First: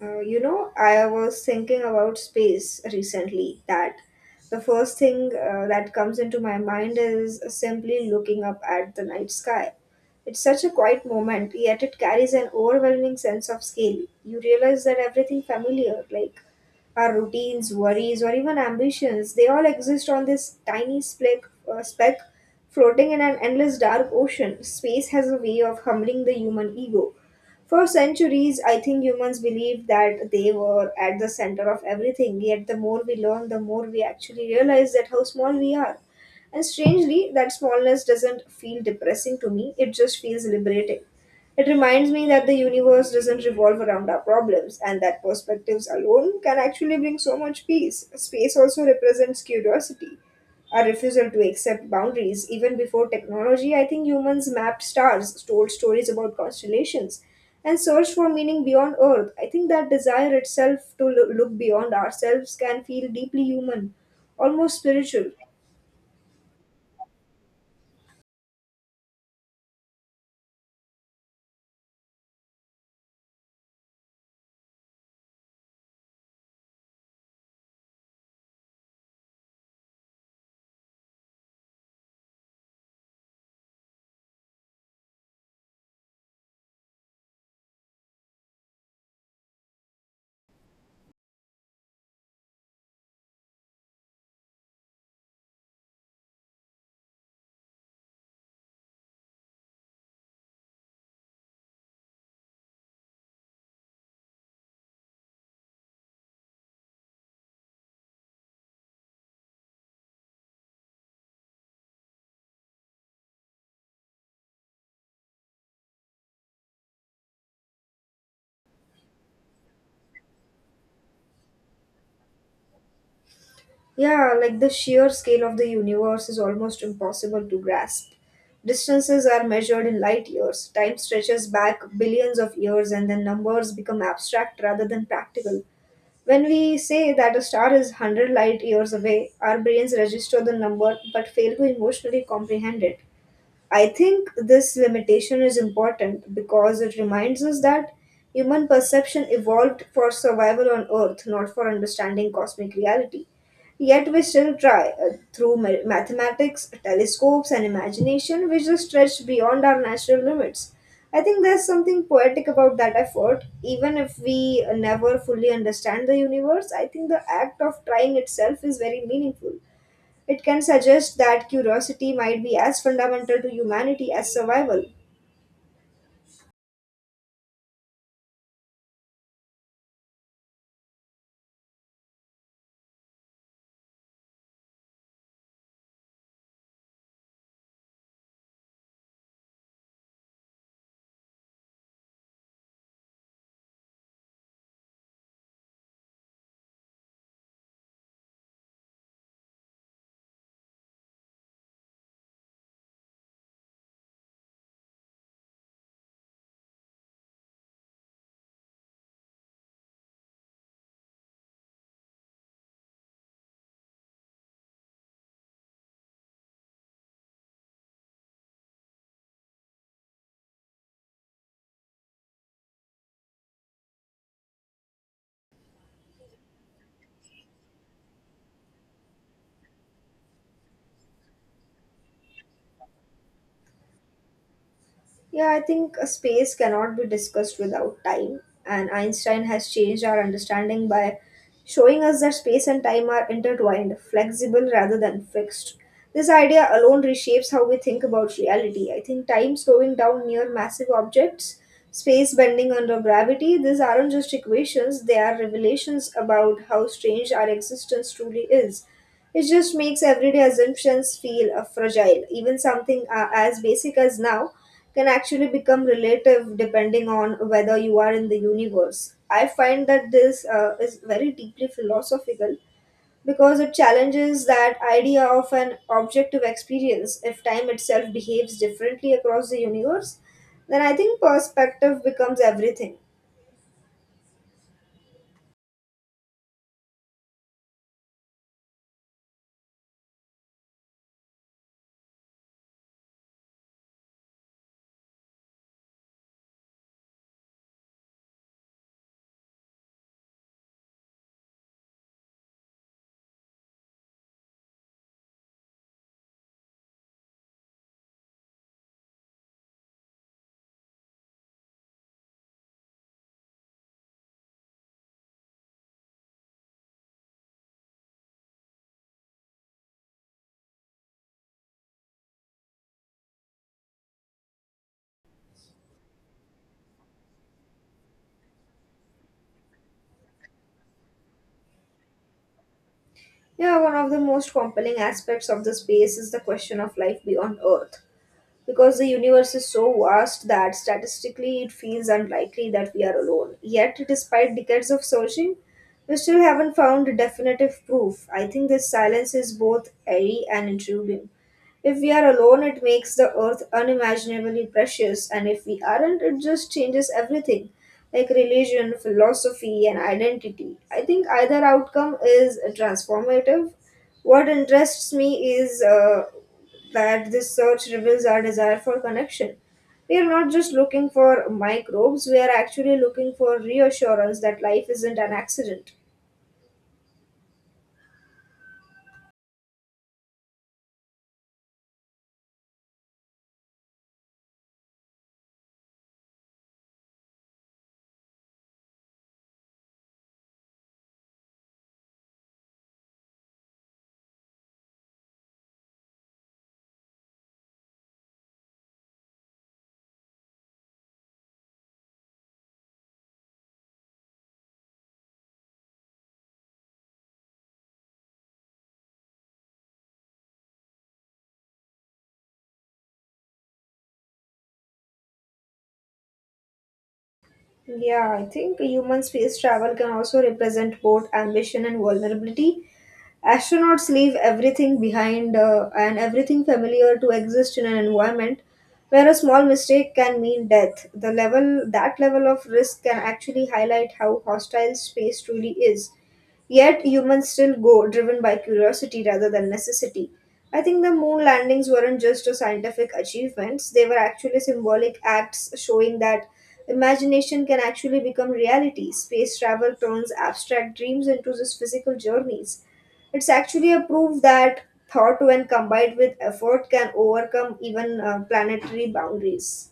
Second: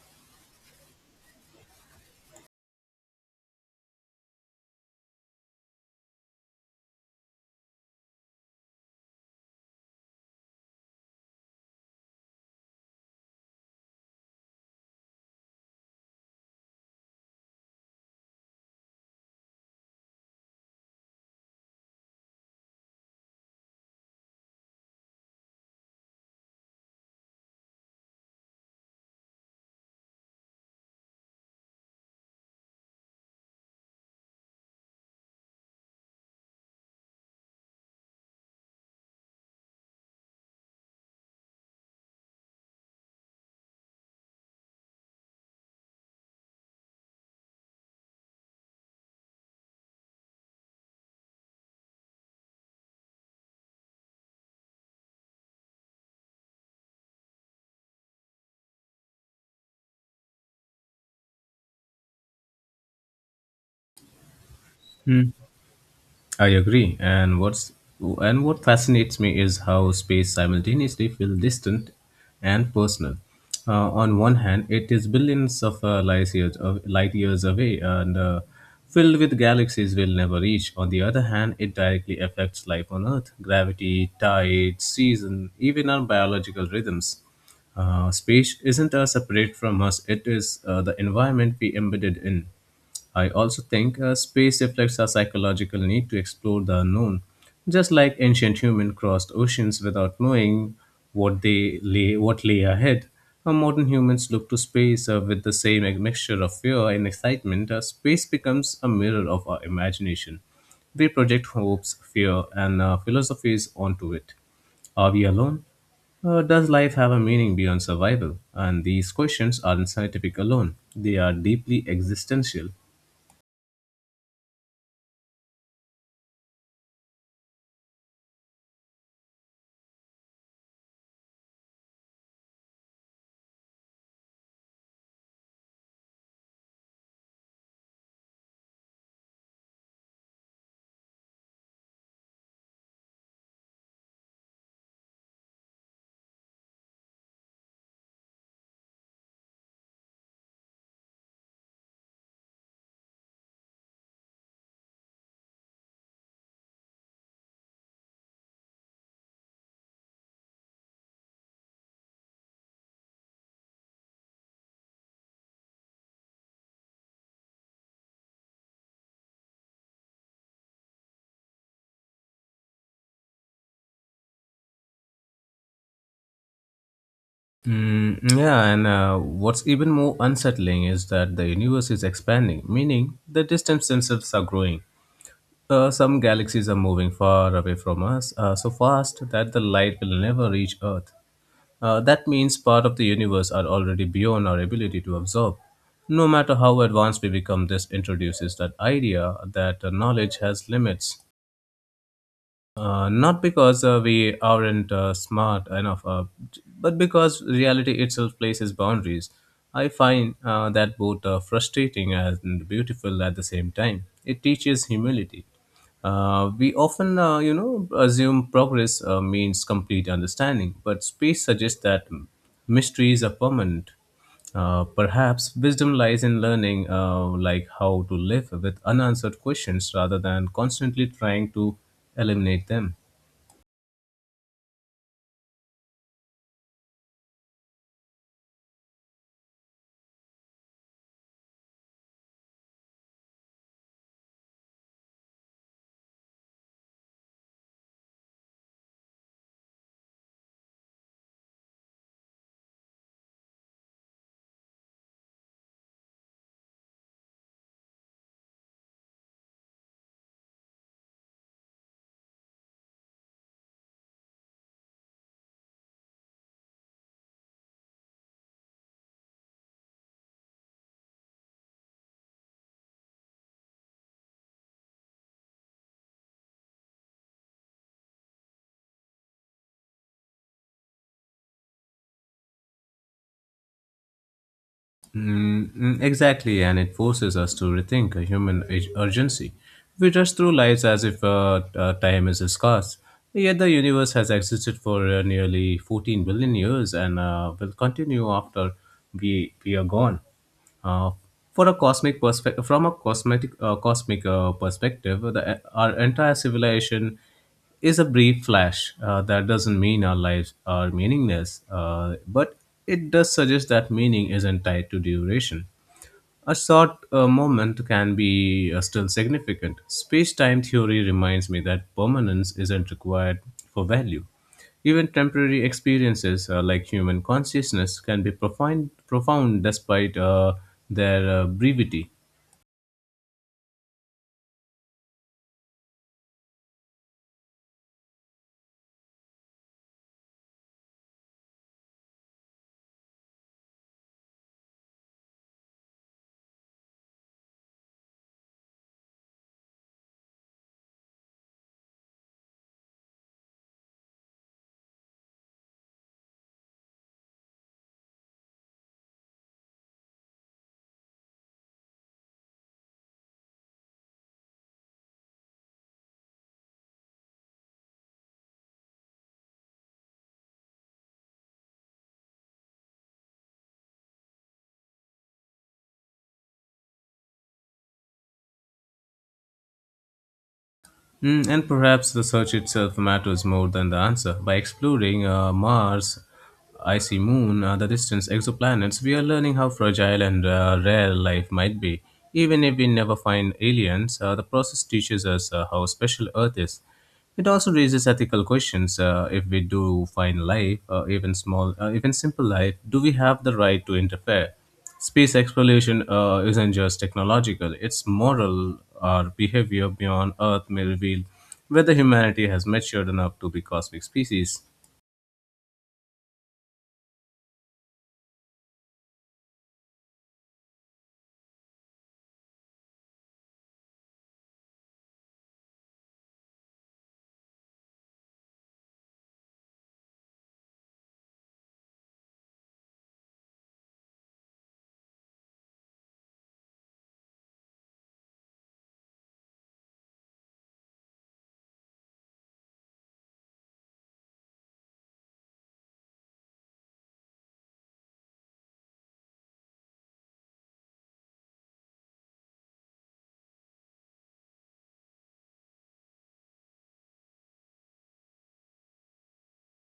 I was thinking about space recently that the first thing that comes into my mind is simply looking up at the night sky. It's such a quiet moment, yet it carries an overwhelming sense of scale. You realize that everything familiar, like our routines, worries, or even ambitions, they all exist on this tiny speck floating in an endless dark ocean. Space has a way of humbling the human ego. For centuries, I think humans believed that they were at the center of everything, yet the more we learn, the more we actually realize that how small we are. And strangely, that smallness doesn't feel depressing to me, it just feels liberating. It reminds me that the universe doesn't revolve around our problems, and that perspectives alone can actually bring so much peace. Space also represents curiosity, a refusal to accept boundaries. Even before technology, I think humans mapped stars, told stories about constellations, and searched for meaning beyond Earth. I think that desire itself to look beyond ourselves can feel deeply human, almost Hmm, spiritual. I agree. And what fascinates me is how space simultaneously feels distant and personal. On one hand, it is billions of light years away and filled with galaxies we'll never reach. On the other hand, it directly affects life on Earth: gravity, tides, season, even our biological rhythms. Space isn't separate from us; it is the environment we embedded in. I also think space reflects our psychological need to explore the unknown, just like ancient humans crossed oceans without knowing what lay ahead. Our modern humans look to space with the same mixture of fear and excitement. Space becomes a mirror of our imagination. We project hopes, fear, and philosophies onto it. Are we alone? Does life have a meaning beyond survival? And these questions aren't scientific alone, they are deeply existential. Yeah, like the sheer scale of the universe is almost impossible to grasp. Distances are measured in light years, time stretches back billions of years, and then numbers become abstract rather than practical. When we say that a star is 100 light years away, our brains register the number but fail to emotionally comprehend it. I think this limitation is important because it reminds us that human perception evolved for survival on Earth, not for understanding cosmic reality. Yet we still try through mathematics, telescopes, and imagination, which is stretched beyond our natural limits. I think there's something poetic about that effort. Even if we never fully understand the universe, I think the act of trying itself is very meaningful. It can suggest that curiosity might be as fundamental to humanity as survival. Mm, yeah, and what's even more unsettling is that the universe is expanding, meaning the distance themselves are growing. Some galaxies are moving far away from us, so fast that the light will never reach Earth. That means part of the universe are already beyond our ability to absorb. No matter how advanced we become, this introduces that idea that knowledge has limits. Not because we aren't smart enough, but because reality itself places boundaries. I find that both frustrating and beautiful at the same time. It teaches humility. We often, assume progress means complete understanding, but space suggests that mysteries are permanent. Perhaps wisdom lies in learning, like how to live with unanswered questions rather than constantly trying to eliminate them. Yeah, I think space cannot be discussed without time, and Einstein has changed our understanding by showing us that space and time are intertwined, flexible rather than fixed. This idea alone reshapes how we think about reality. I think time slowing down near massive objects, space bending under gravity, these aren't just equations, they are revelations about how strange our existence truly is. It just makes everyday assumptions feel fragile. Even something as basic as now can actually become relative depending on whether you are in the universe. I find that this is very deeply philosophical because it challenges that idea of an objective experience. If time itself behaves differently across the universe, then I think perspective becomes everything. Exactly, and it forces us to rethink a urgency. We rush through lives as if time is scarce. Yet the universe has existed for nearly 14 billion years and will continue after we are gone. Uh, for a cosmic perspective, from a cosmetic cosmic perspective, the, our entire civilization is a brief flash. That doesn't mean our lives are meaningless, but it does suggest that meaning isn't tied to duration. A short moment can be still significant. Space time theory reminds me that permanence isn't required for value. Even temporary experiences like human consciousness can be profound despite their brevity. Yeah, one of the most compelling aspects of the space is the question of life beyond Earth. Because the universe is so vast that statistically it feels unlikely that we are alone. Yet, despite decades of searching, we still haven't found definitive proof. I think this silence is both eerie and intriguing. If we are alone, it makes the earth unimaginably precious, and if we aren't, it just changes everything like religion, philosophy, and identity. I think either outcome is transformative. What interests me is that this search reveals our desire for connection. We are not just looking for microbes, we are actually looking for reassurance that life isn't an accident. Mm, and perhaps the search itself matters more than the answer. By exploring Mars, icy moon, the distant exoplanets, we are learning how fragile and rare life might be. Even if we never find aliens, the process teaches us how special Earth is. It also raises ethical questions. If we do find life, even simple life, do we have the right to interfere? Space exploration isn't just technological; it's moral. Our behavior beyond Earth may reveal whether humanity has matured enough to be cosmic species. Yeah, I think human space travel can also represent both ambition and vulnerability. Astronauts leave everything behind and everything familiar to exist in an environment where a small mistake can mean death. The level that level of risk can actually highlight how hostile space truly is. Yet humans still go, driven by curiosity rather than necessity. I think the moon landings weren't just a scientific achievements, they were actually symbolic acts showing that imagination can actually become reality. Space travel turns abstract dreams into just physical journeys. It's actually a proof that thought, when combined with effort, can overcome even planetary boundaries.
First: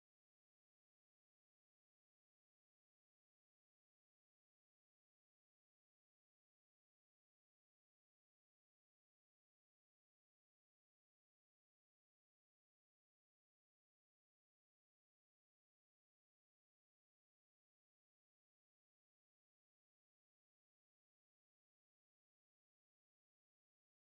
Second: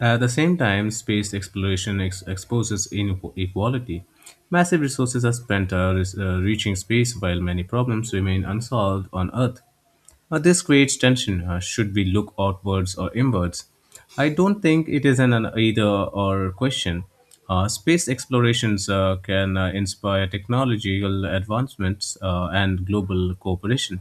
At the same time, exposes inequality. Massive resources are spent reaching space, while many problems remain unsolved on Earth. This creates tension. Should we look outwards or inwards? I don't think it is an either or question. Space explorations can inspire technological advancements and global cooperation.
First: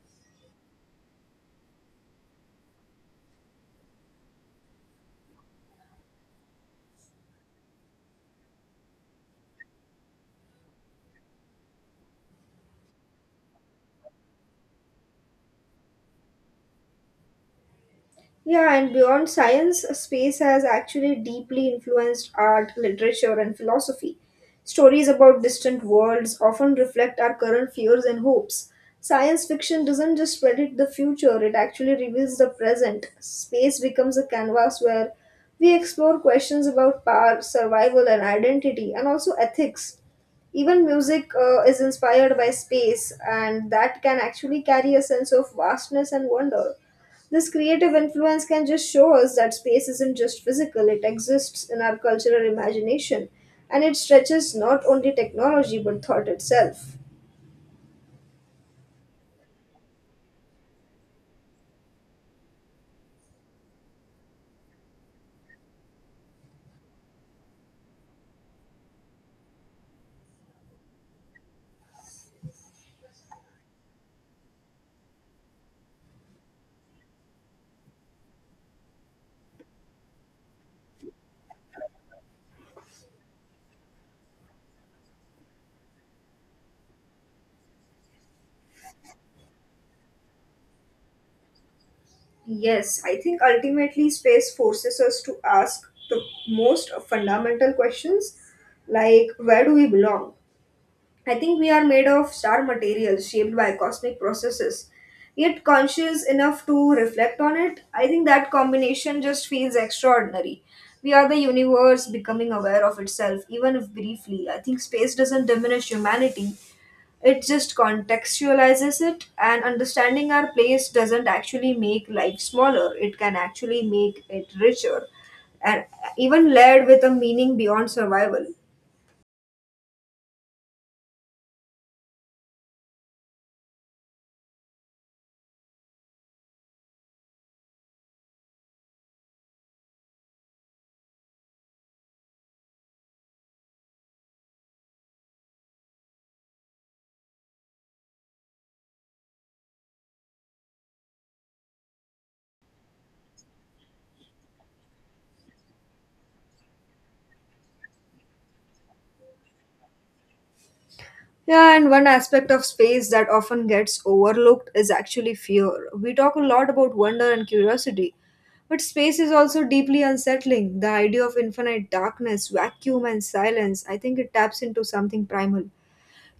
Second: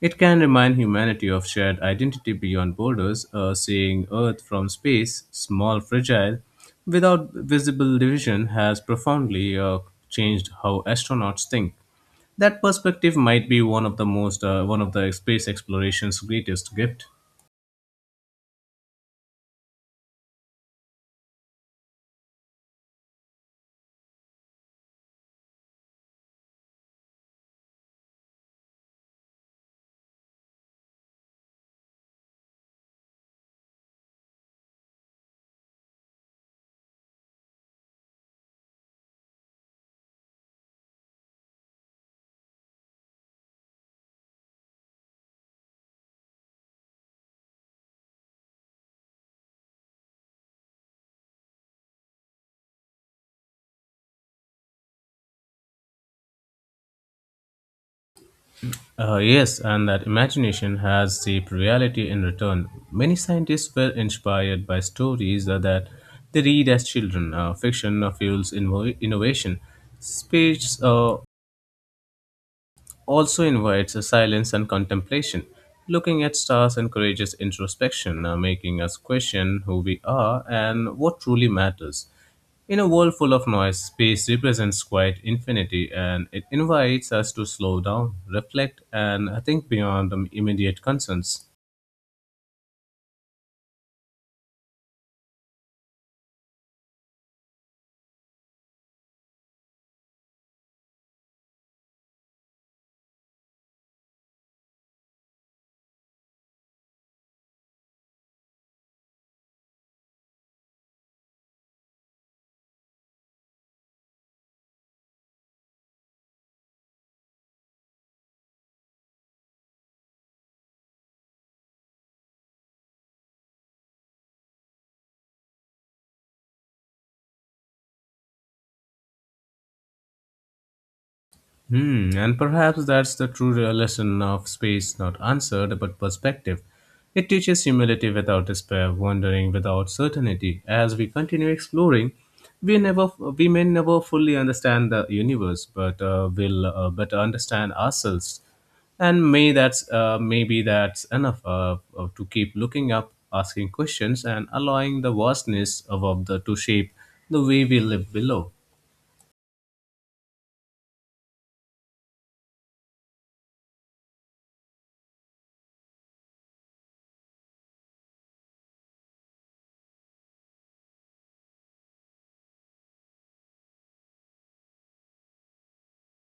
It can remind humanity of shared identity beyond borders, seeing Earth from space, small, fragile, without visible division, has profoundly changed how astronauts think. That perspective might be one of the space exploration's greatest gift. Yeah, and beyond science, space has actually deeply influenced art, literature, and philosophy. Stories about distant worlds often reflect our current fears and hopes. Science fiction doesn't just predict the future, it actually reveals the present. Space becomes a canvas where we explore questions about power, survival, and identity, and also ethics. Even music is inspired by space, and that can actually carry a sense of vastness and wonder. This creative influence can just show us that space isn't just physical, it exists in our cultural imagination and it stretches not only technology but thought itself. Yes, and that imagination has shaped reality in return. Many scientists were inspired by stories that they read as children. Fiction fuels innovation. Space also invites a silence and contemplation. Looking at stars encourages introspection, making us question who we are and what truly matters. In a world full of noise, space represents quiet infinity and it invites us to slow down, reflect, and think beyond the immediate concerns. Yes, I think ultimately space forces us to ask the most fundamental questions like where do we belong? I think we are made of star materials shaped by cosmic processes, yet conscious enough to reflect on it. I think that combination just feels extraordinary. We are the universe becoming aware of itself, even if briefly. I think space doesn't diminish humanity, it just contextualizes it, and understanding our place doesn't actually make life smaller, it can actually make it richer and even layered with a meaning beyond survival. Hmm, and perhaps that's the true lesson of space not answered but perspective. It teaches humility without despair, wondering without certainty. As we continue exploring, we may never fully understand the universe, but will better understand ourselves. And maybe that's enough to keep looking up, asking questions, and allowing the vastness of the to shape the way we live below. Yeah, and one aspect of space that often gets overlooked is actually fear. We talk a lot about wonder and curiosity, but space is also deeply unsettling. The idea of infinite darkness, vacuum, and silence, I think it taps into something primal.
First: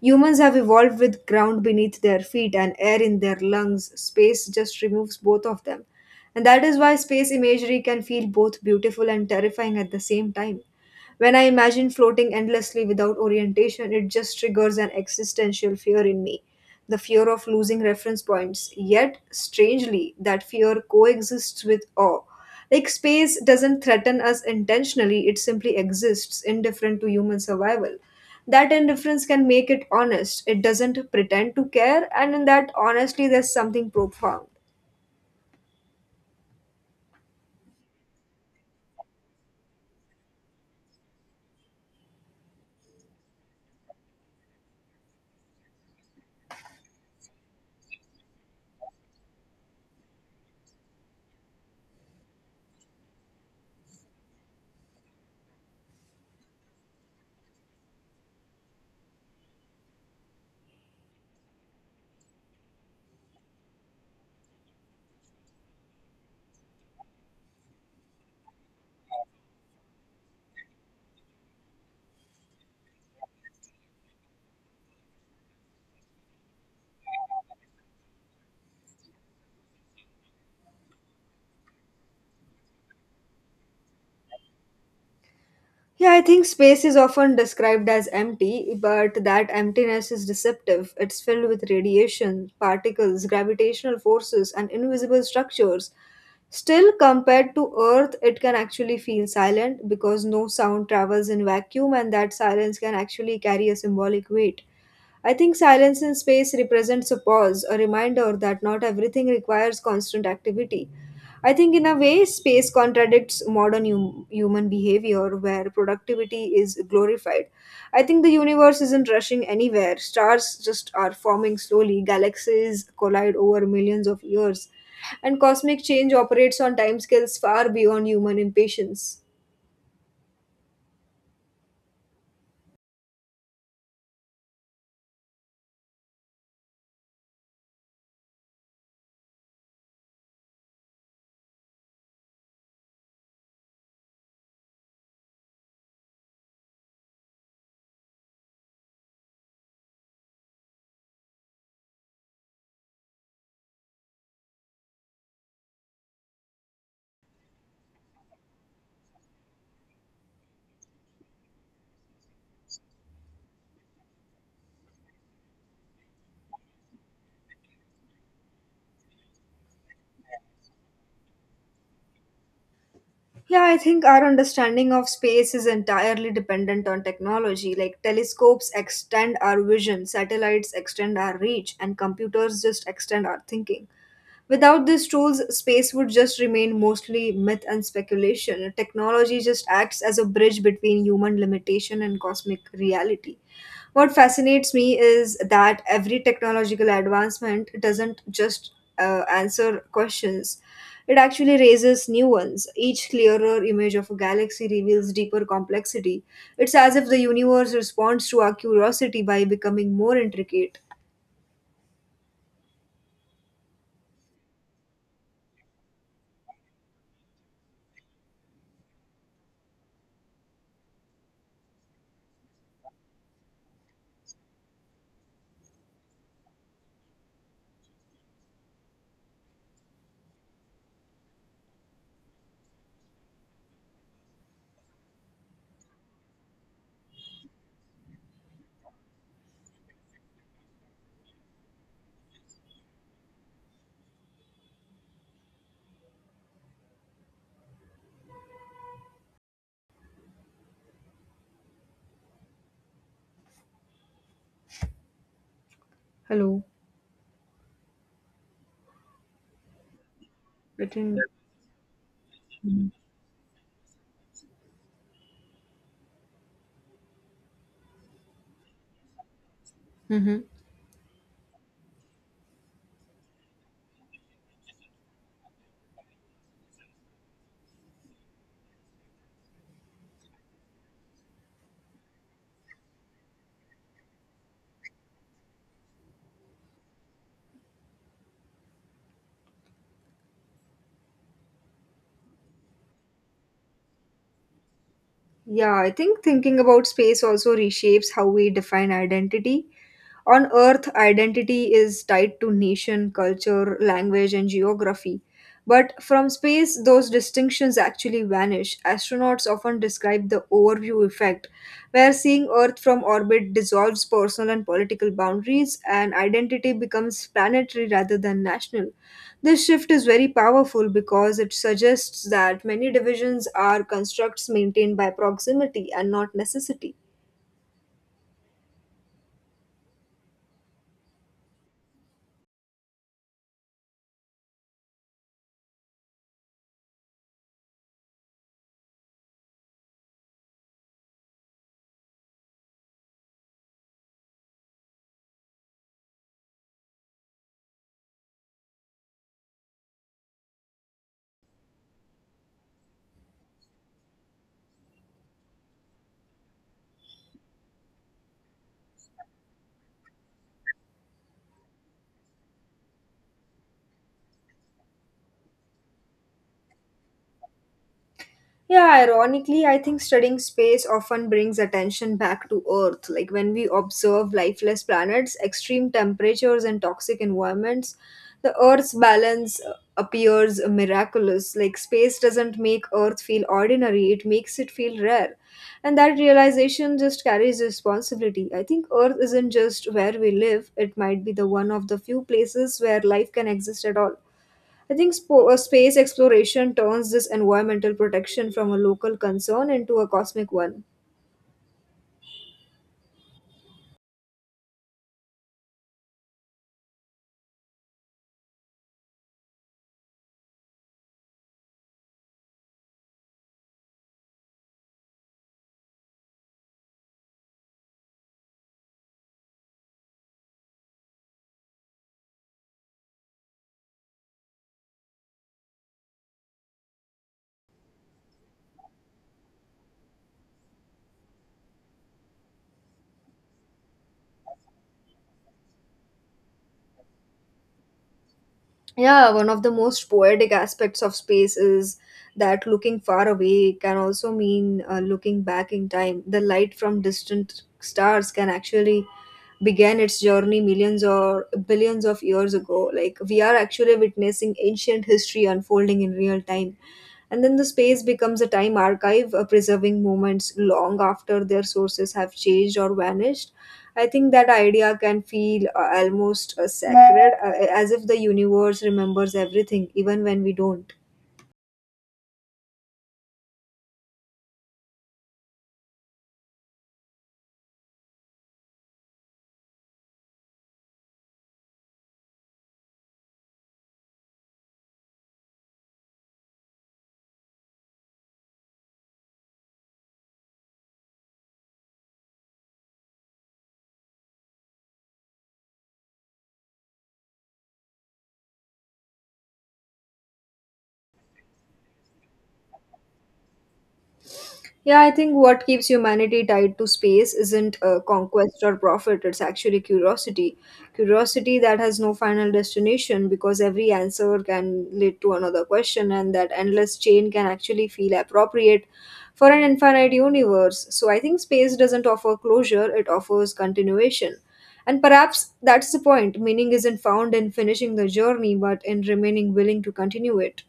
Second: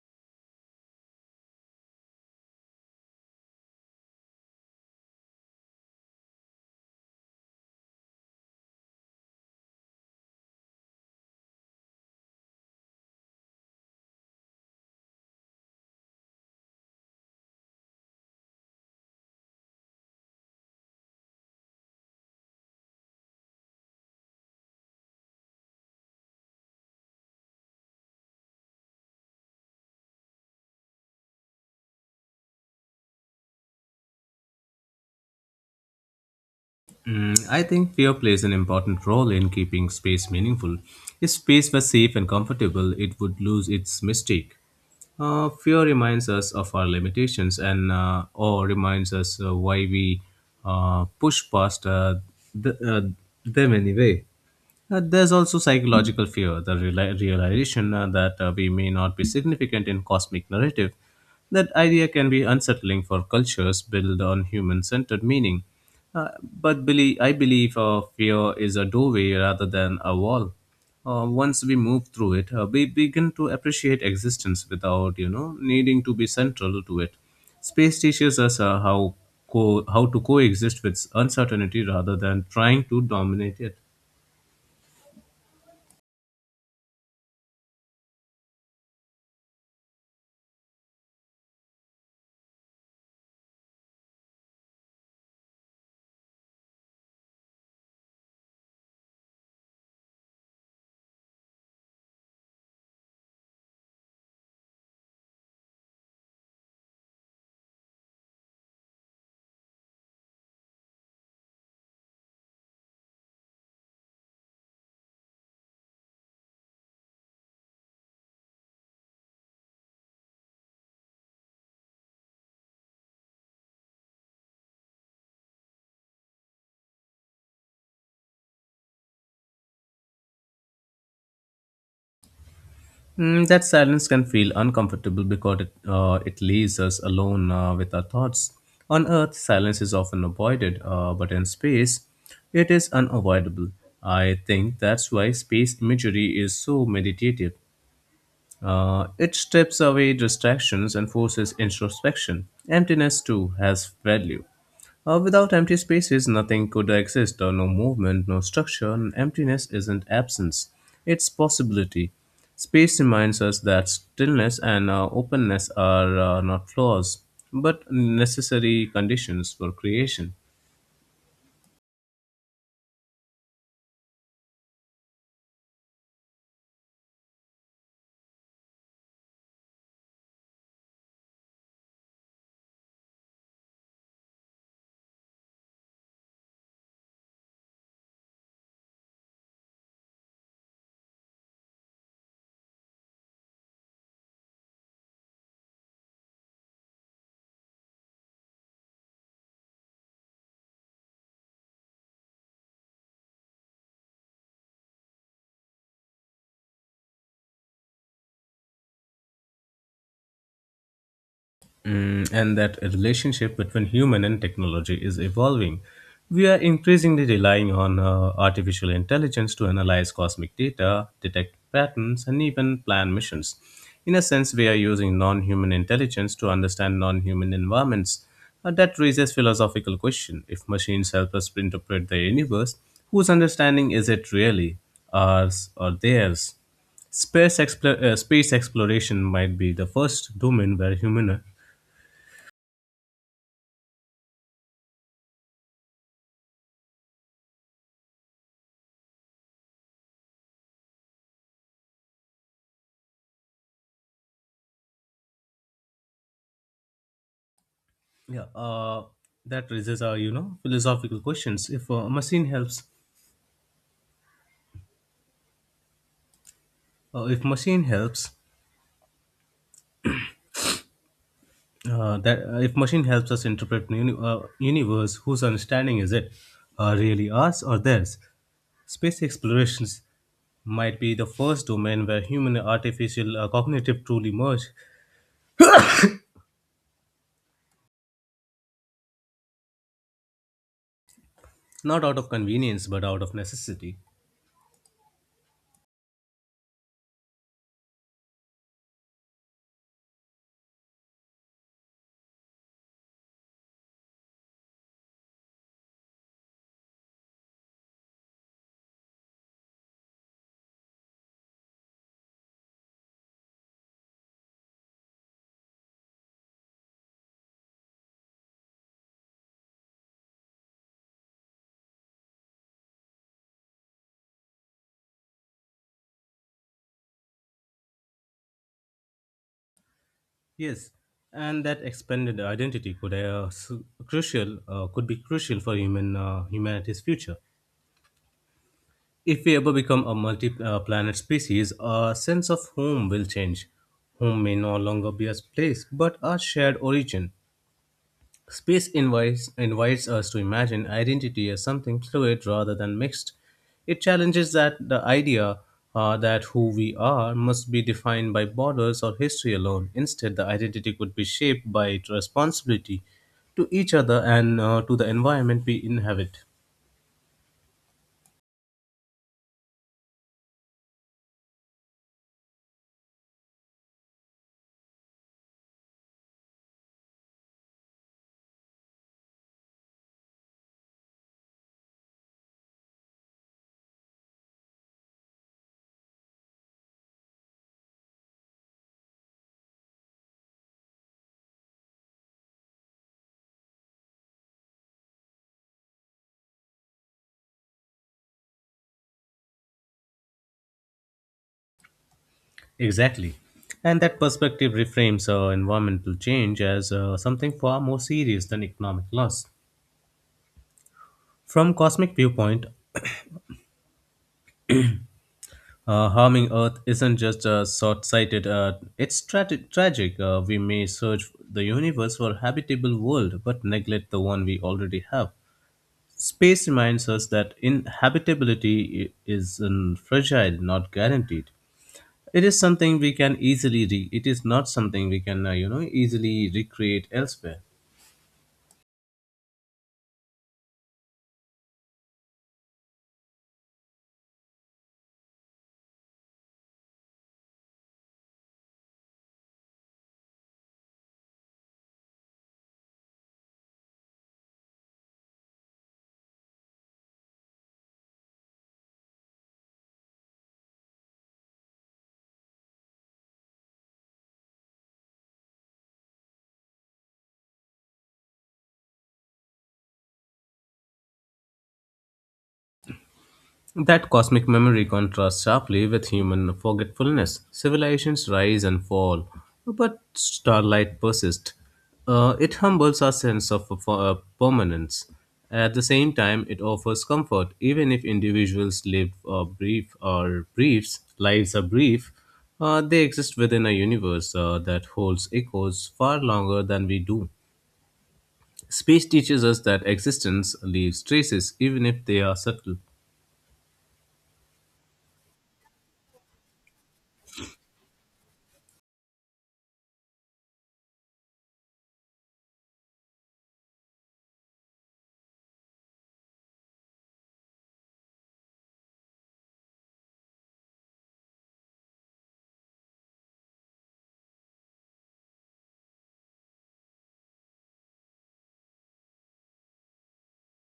Humans have evolved with ground beneath their feet and air in their lungs. Space just removes both of them. And that is why space imagery can feel both beautiful and terrifying at the same time. When I imagine floating endlessly without orientation, it just triggers an existential fear in me the fear of losing reference points. Yet, strangely, that fear coexists with awe. Like space doesn't threaten us intentionally, it simply exists, indifferent to human survival. That indifference can make it honest. It doesn't pretend to care, and in that, honestly, there's something profound. Mm, I think fear plays an important role in keeping space meaningful. If space was safe and comfortable, it would lose its mystique. Fear reminds us of our limitations and or reminds us why we push past th- uh, them anyway. There's also psychological fear, realization that we may not be significant in cosmic narrative. That idea can be unsettling for cultures built on human-centered meaning. But I believe fear is a doorway rather than a wall. Once we move through it, we begin to appreciate existence without, you know, needing to be central to it. Space teaches us how to coexist with uncertainty rather than trying to dominate it. Yeah, I think space is often described as empty, but that emptiness is deceptive. It's filled with radiation, particles, gravitational forces, and invisible structures. Still, compared to Earth, it can actually feel silent because no sound travels in vacuum, and that silence can actually carry a symbolic weight. I think silence in space represents a pause, a reminder that not everything requires constant activity. I think, in a way, space contradicts modern human behavior where productivity is glorified. I think the universe isn't rushing anywhere. Stars just are forming slowly, galaxies collide over millions of years, and cosmic change operates on timescales far beyond human impatience. Mm, that silence can feel uncomfortable because it leaves us alone with our thoughts. On Earth, silence is often avoided, but in space, it is unavoidable. I think that's why space imagery is so meditative. It strips away distractions and forces introspection. Emptiness, too, has value. Without empty spaces, nothing could exist. No movement, no structure. And Emptiness isn't absence, it's possibility. Space reminds us that stillness and openness are not flaws, but necessary conditions for creation. Yeah, I think our understanding of space is entirely dependent on technology. Like telescopes extend our vision, satellites extend our reach, and computers just extend our thinking. Without these tools, space would just remain mostly myth and speculation. Technology just acts as a bridge between human limitation and cosmic reality. What fascinates me is that every technological advancement doesn't just answer questions, it actually raises new ones. Each clearer image of a galaxy reveals deeper complexity. It's as if the universe responds to our curiosity by becoming more intricate. Mm, and that a relationship between human and technology is evolving. We are increasingly relying on artificial intelligence to analyze cosmic data, detect patterns, and even plan missions. In a sense, we are using non human intelligence to understand non human environments. That raises philosophical question. If machines help us interpret the universe, whose understanding is it really? Ours or theirs? Space exploration might be the first domain where human. Hello. Yeah, uh, that raises our, you know, Written. philosophical questions. If a machine helps, Mhm. If machine helps, Mhm. That if machine helps us interpret universe, whose understanding is it? Really ours or theirs? Space explorations might be the first domain where human and artificial cognitive truly merge, not out of convenience but out of necessity. Yeah, I think thinking about space also reshapes how we define identity. On Earth, identity is tied to nation, culture, language, and geography. But from space, those distinctions actually vanish. Astronauts often describe the overview effect, where seeing Earth from orbit dissolves personal and political boundaries, and identity becomes planetary rather than national. This shift is very powerful because it suggests that many divisions are constructs maintained by proximity and not necessity. Yes, and that expanded identity could be crucial for humanity's future. If we ever become a multi planet species, our sense of home will change. Home may no longer be a place, but a shared origin. Invites us to imagine identity as something fluid rather than mixed. It challenges that the idea that who we are must be defined by borders or history alone. Instead, the identity could be shaped by its responsibility to each other and to the environment we inhabit. Yeah, ironically, I think studying space often brings attention back to Earth. Like when we observe lifeless planets, extreme temperatures, and toxic environments, the Earth's balance appears miraculous. Like space doesn't make Earth feel ordinary, it makes it feel rare. And that realization just carries responsibility. I think Earth isn't just where we live, it might be the one of the few places where life can exist at all. I think space exploration turns this environmental protection from a local concern into a cosmic one. Exactly. And that perspective reframes environmental change as something far more serious than economic loss. From cosmic viewpoint, harming Earth isn't just short-sighted, tragic. We may search the universe for a habitable world, but neglect the one we already have. Space reminds us that inhabitability is fragile, not guaranteed. It is not something we can, you know, easily recreate elsewhere. Yeah, one of the most poetic aspects of space is that looking far away can also mean looking back in time. The light from distant stars can actually begin its journey millions or billions of years ago. Like, we are actually witnessing ancient history unfolding in real time. And then the space becomes a time archive, preserving moments long after their sources have changed or vanished. I think that idea can feel almost sacred, as if the universe remembers everything, even when we don't. That cosmic memory contrasts sharply with human forgetfulness. Civilizations rise and fall, but starlight persists. It humbles our sense of permanence. At the same time, it offers comfort, even if individuals live brief or briefs lives are brief. They exist within a universe that holds echoes far longer than we do. Space teaches us that existence leaves traces, even if they are subtle. Yeah, I think what keeps humanity tied to space isn't conquest or profit, it's actually curiosity. Curiosity that has no final destination because every answer can lead to another question, and that endless chain can actually feel appropriate for an infinite universe. So I think space doesn't offer closure, it offers continuation. And perhaps that's the point. Meaning isn't found in finishing the journey, but in remaining willing to continue it.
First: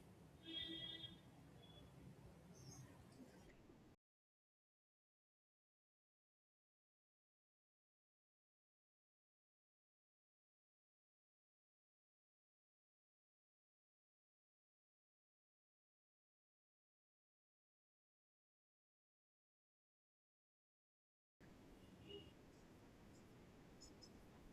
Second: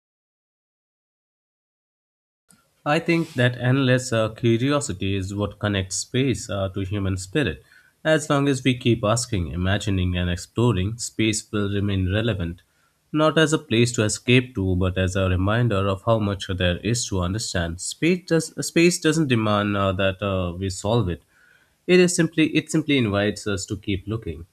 I think that endless curiosity is what connects space to human spirit. As long as we keep asking, imagining, and exploring, space will remain relevant, not as a place to escape to, but as a reminder of how much there is to understand. Space doesn't demand that we solve it. It is simply It simply invites us to keep looking.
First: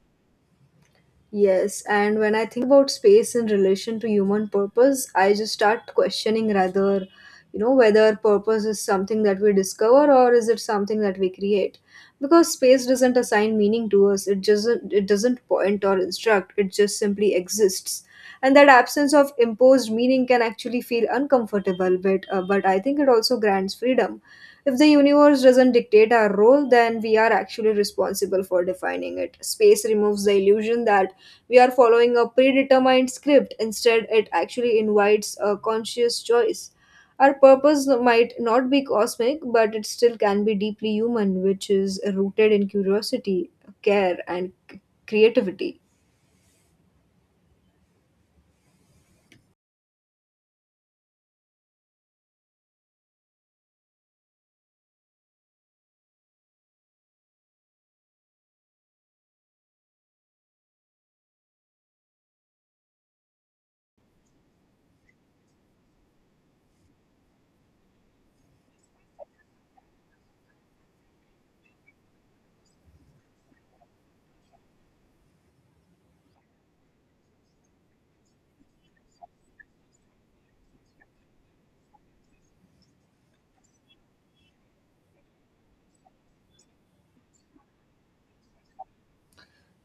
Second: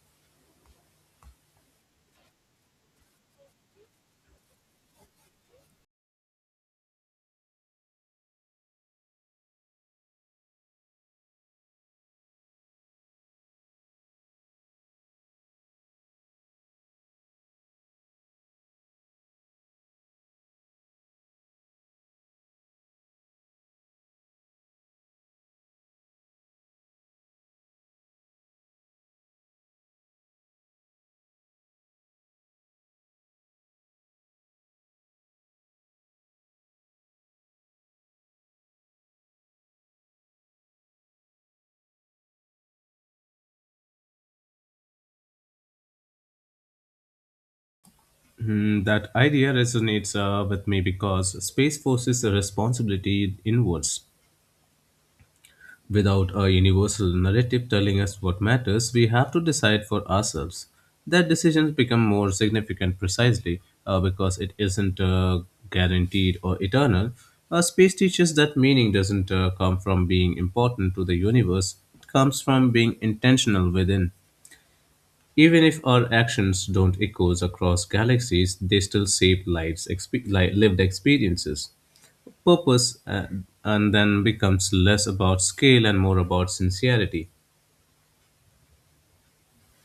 Yes, and when I think about space in relation to human purpose, I just start questioning rather, you know, whether purpose is something that we discover or is it something that we create? Because space doesn't assign meaning to us, it doesn't point or instruct, it just simply exists. And that absence of imposed meaning can actually feel uncomfortable, but I think it also grants freedom. If the universe doesn't dictate our role, then we are actually responsible for defining it. Space removes the illusion that we are following a predetermined script. Instead, it actually invites a conscious choice. Our purpose might not be cosmic, but it still can be deeply human, which is rooted in curiosity, care, and creativity. Hmm, that idea resonates with me because space forces a responsibility inwards. Without a universal narrative telling us what matters, we have to decide for ourselves. That decisions become more significant precisely because it isn't guaranteed or eternal. Space teaches that meaning doesn't come from being important to the universe, it comes from being intentional within. Even if our actions don't echo across galaxies, they still shape lives, lived experiences purpose and then becomes less about scale and more about sincerity.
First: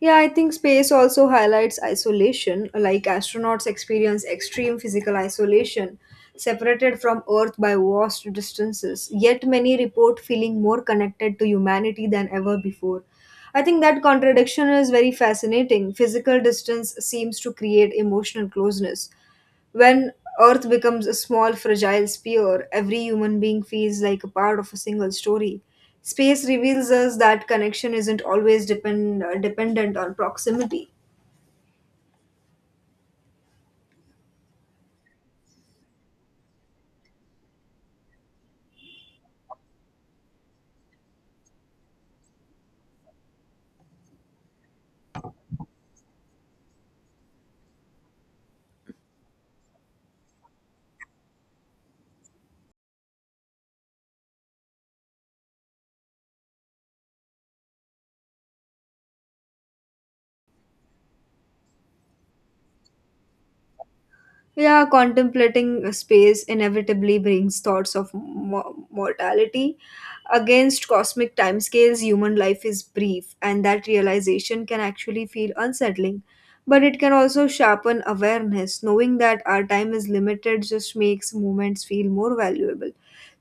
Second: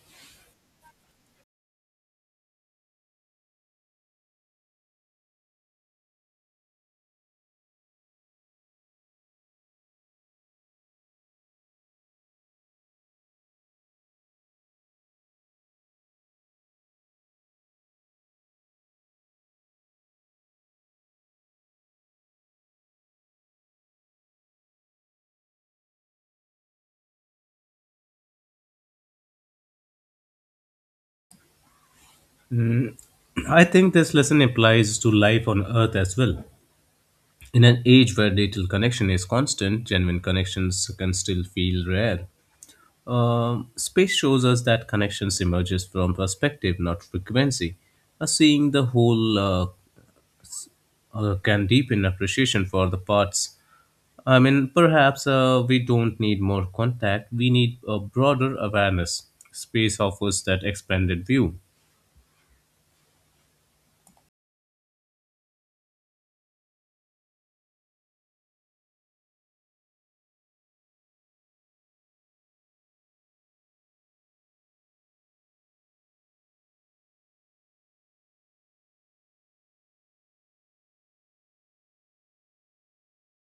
Yeah, I think space also highlights isolation, like astronauts experience extreme physical isolation, separated from Earth by vast distances. Yet many report feeling more connected to humanity than ever before. I think that contradiction is very fascinating. Physical distance seems to create emotional closeness, when Earth becomes a small, fragile sphere, every human being feels like a part of a single story. Space reveals us that connection isn't always dependent on proximity. I think this lesson applies to life on earth as well. In an age where digital connection is constant, genuine connections can still feel rare. Space shows us that connections emerges from perspective, not frequency. Seeing the whole can deepen appreciation for the parts. I mean, perhaps we don't need more contact, we need a broader awareness. Space offers that expanded view. Yeah, contemplating space inevitably brings thoughts of mortality. Against cosmic timescales, human life is brief, and that realization can actually feel unsettling. But it can also sharpen awareness. Knowing that our time is limited just makes moments feel more valuable.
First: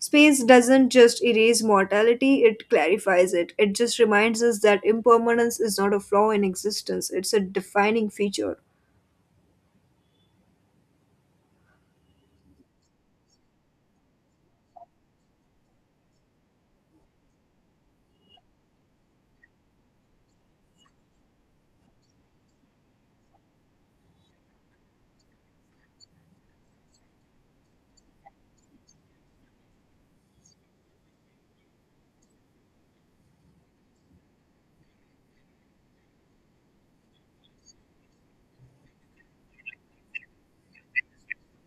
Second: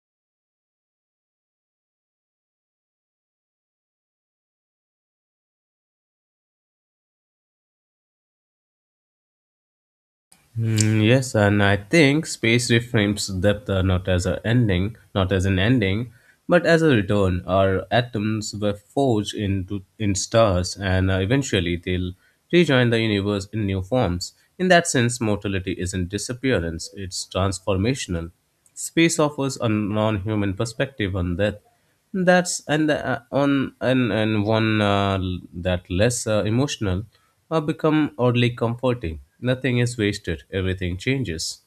Space doesn't just erase mortality, it clarifies it. It just reminds us that impermanence is not a flaw in existence, it's a defining feature. Mm, yes, and I think space reframes depth not as an ending, but as a return. Our atoms were forged into in stars, and eventually they'll rejoin the universe in new forms. In that sense, mortality isn't disappearance; it's transformational. Space offers a non-human perspective on death, that's and on and and one l- that less emotional, become oddly comforting. Nothing is wasted, everything changes.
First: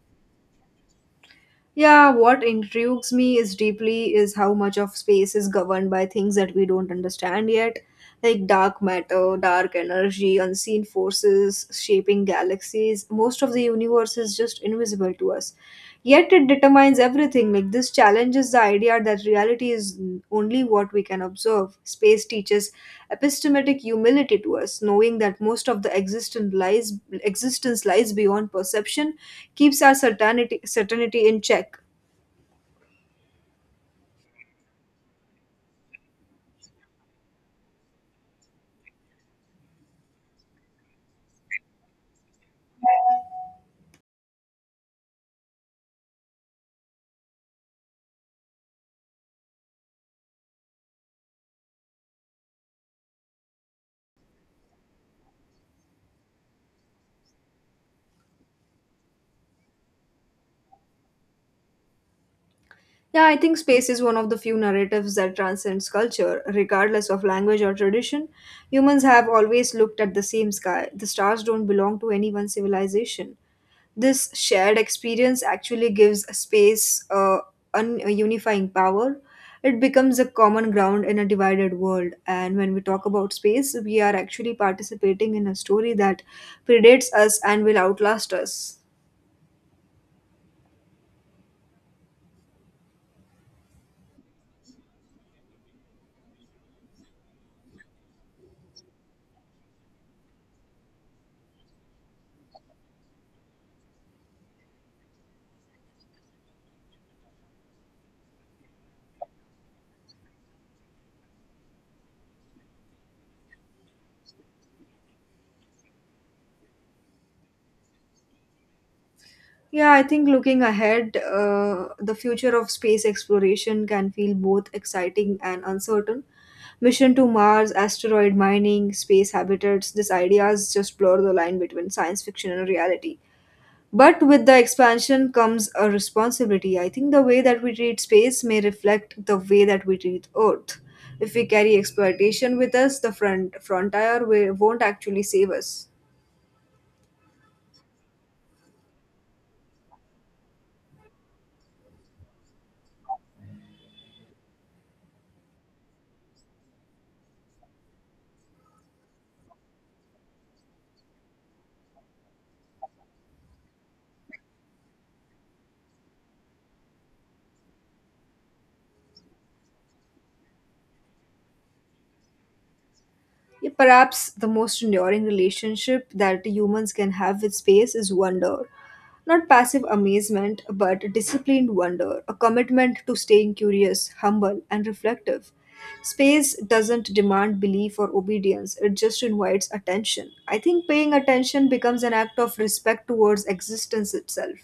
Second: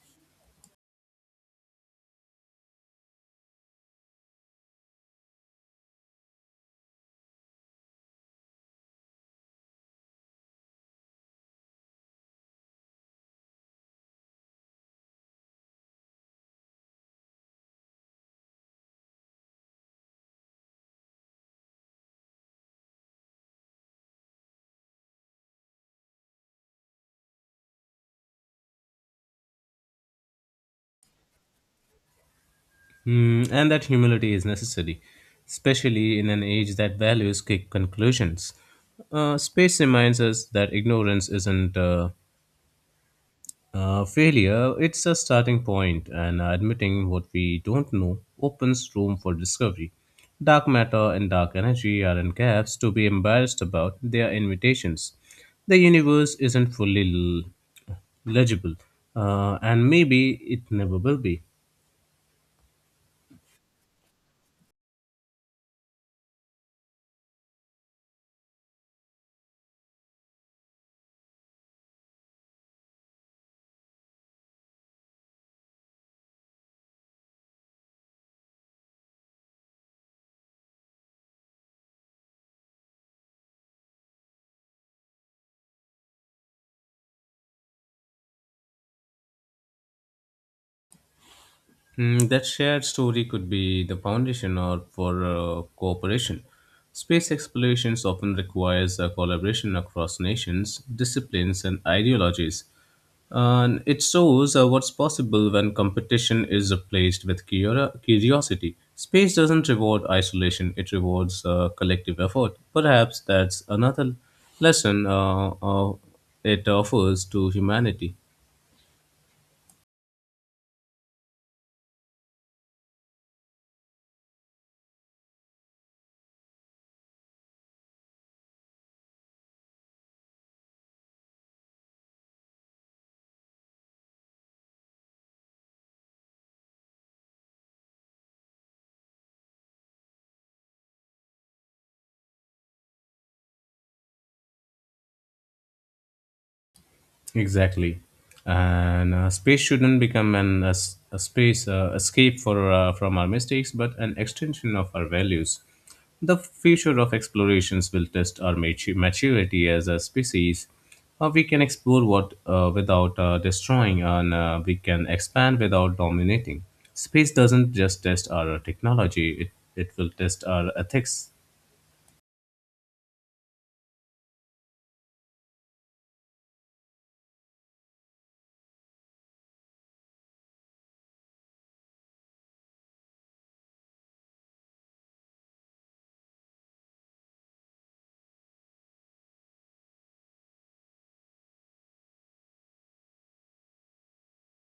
Yeah, what intrigues me is deeply is how much of space is governed by things that we don't understand yet, like dark matter, dark energy, unseen forces shaping galaxies. Most of the universe is just invisible to us. Yet it determines everything. Like this challenges the idea that reality is only what we can observe. Space teaches epistemic humility to us, knowing that most of the existence lies beyond perception, keeps our certainty in check. Hmm, and that humility is necessary, especially in an age that values quick conclusions. Space reminds us that ignorance isn't failure, it's a starting point, and admitting what we don't know opens room for discovery. Dark matter and dark energy aren't gaps to be embarrassed about, they are invitations. The universe isn't fully l- legible, and maybe it never will be. Yeah, I think space is one of the few narratives that transcends culture, regardless of language or tradition. Humans have always looked at the same sky. The stars don't belong to any one civilization. This shared experience actually gives a space a unifying power. It becomes a common ground in a divided world. And when we talk about space, we are actually participating in a story that predates us and will outlast us. Mm, that shared story could be the foundation or for cooperation. Space explorations often requires a collaboration across nations, disciplines, and ideologies. And it shows what's possible when competition is replaced with curiosity. Space doesn't reward isolation, it rewards collective effort. Perhaps that's another lesson it offers to humanity. Yeah, I think looking ahead, the future of space exploration can feel both exciting and uncertain. Mission to Mars, asteroid mining, space habitats, these ideas just blur the line between science fiction and reality. But with the expansion comes a responsibility. I think the way that we treat space may reflect the way that we treat Earth. If we carry exploitation with us, the frontier won't actually save us. Exactly, and space shouldn't become an a space escape for from our mistakes, but an extension of our values. The future of explorations will test our maturity as a species. How we can explore what without destroying, and we can expand without dominating. Space doesn't just test our technology; it will test our ethics. Yeah, perhaps the most enduring relationship that humans can have with space is wonder. Not passive amazement, but disciplined wonder, a commitment to staying curious, humble, and reflective. Space doesn't demand belief or obedience, it just invites attention. I think paying attention becomes an act of respect towards existence itself.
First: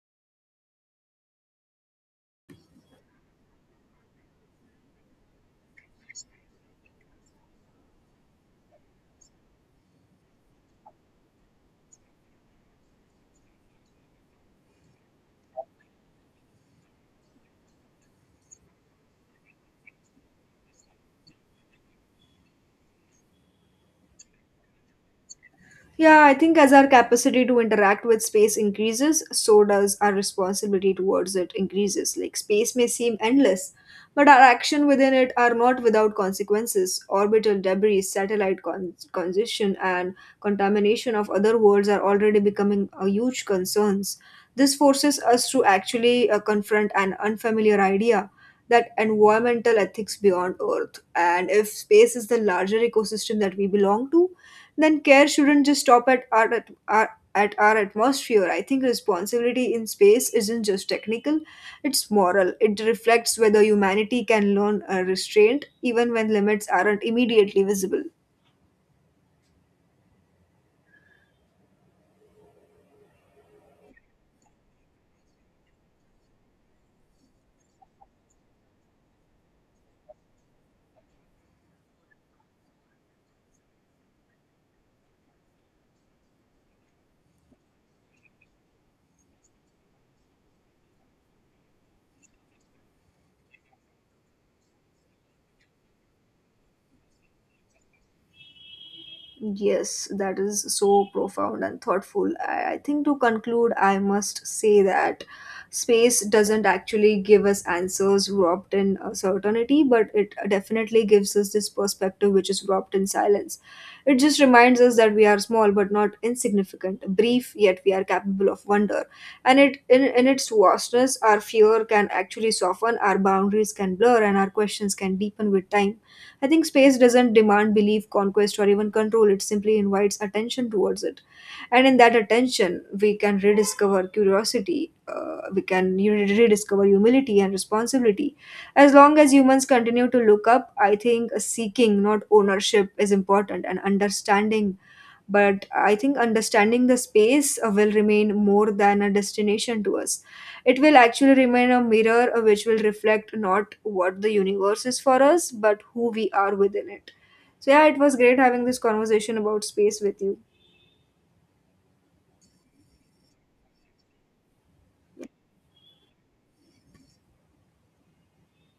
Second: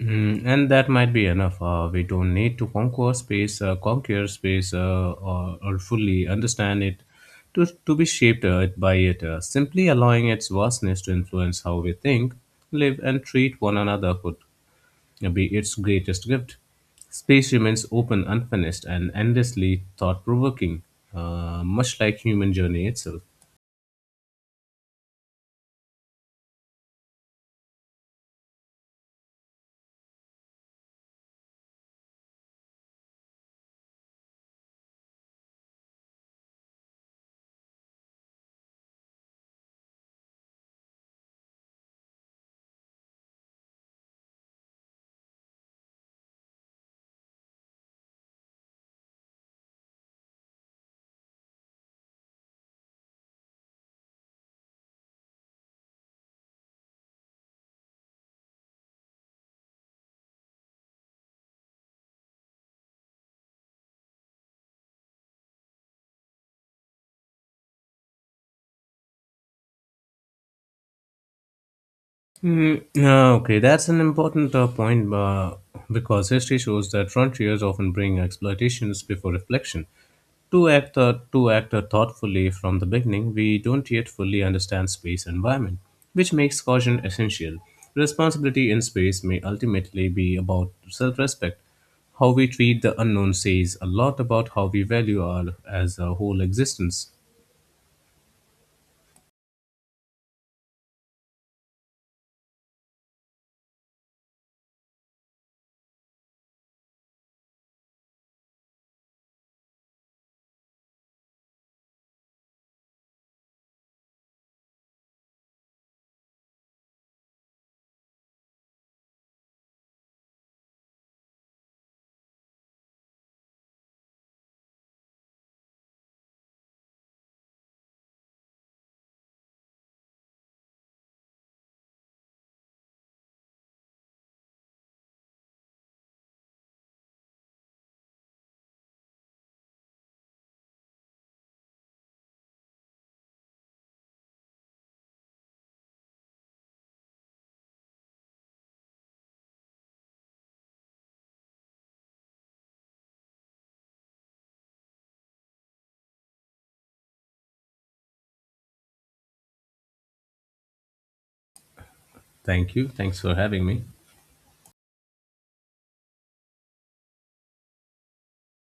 Mm, and that might be enough. We don't need to conquer space, or fully understand it to be shaped by it. Simply allowing its vastness to influence how we think, live, and treat one another could be its greatest gift. Space remains open, unfinished, and endlessly thought provoking, much like human journey itself. Yeah, I think as our capacity to interact with space increases, so does our responsibility towards it increases. Like space may seem endless, but our action within it are not without consequences. Orbital debris, satellite congestion, and contamination of other worlds are already becoming huge concerns. This forces us to actually confront an unfamiliar idea that environmental ethics beyond Earth, and if space is the larger ecosystem that we belong to then care shouldn't just stop at our, at our at our atmosphere. I think responsibility in space isn't just technical, it's moral. It reflects whether humanity can learn a restraint even when limits aren't immediately visible. Okay, that's an important point because history shows that frontiers often bring exploitations before reflection. To act thoughtfully from the beginning, we don't yet fully understand space environment, which makes caution essential. Responsibility in space may ultimately be about self-respect. How we treat the unknown says a lot about how we value our as a whole existence. Yes, that is so profound and thoughtful. I think to conclude, I must say that space doesn't actually give us answers wrapped in certainty, but it definitely gives us this perspective which is wrapped in silence. It just reminds us that we are small but not insignificant, brief yet we are capable of wonder. And in its vastness, our fear can actually soften, our boundaries can blur, and our questions can deepen with time. I think space doesn't demand belief, conquest, or even control. It simply invites attention towards it. And in that attention, we can rediscover curiosity, we can rediscover humility and responsibility. As long as humans continue to look up, I think seeking, not ownership, is important, and understanding but I think understanding the space will remain more than a destination to us. It will actually remain a mirror which will reflect not what the universe is for us, but who we are within it. So yeah, it was great having this conversation about space with you. Thank you. Thanks for having me.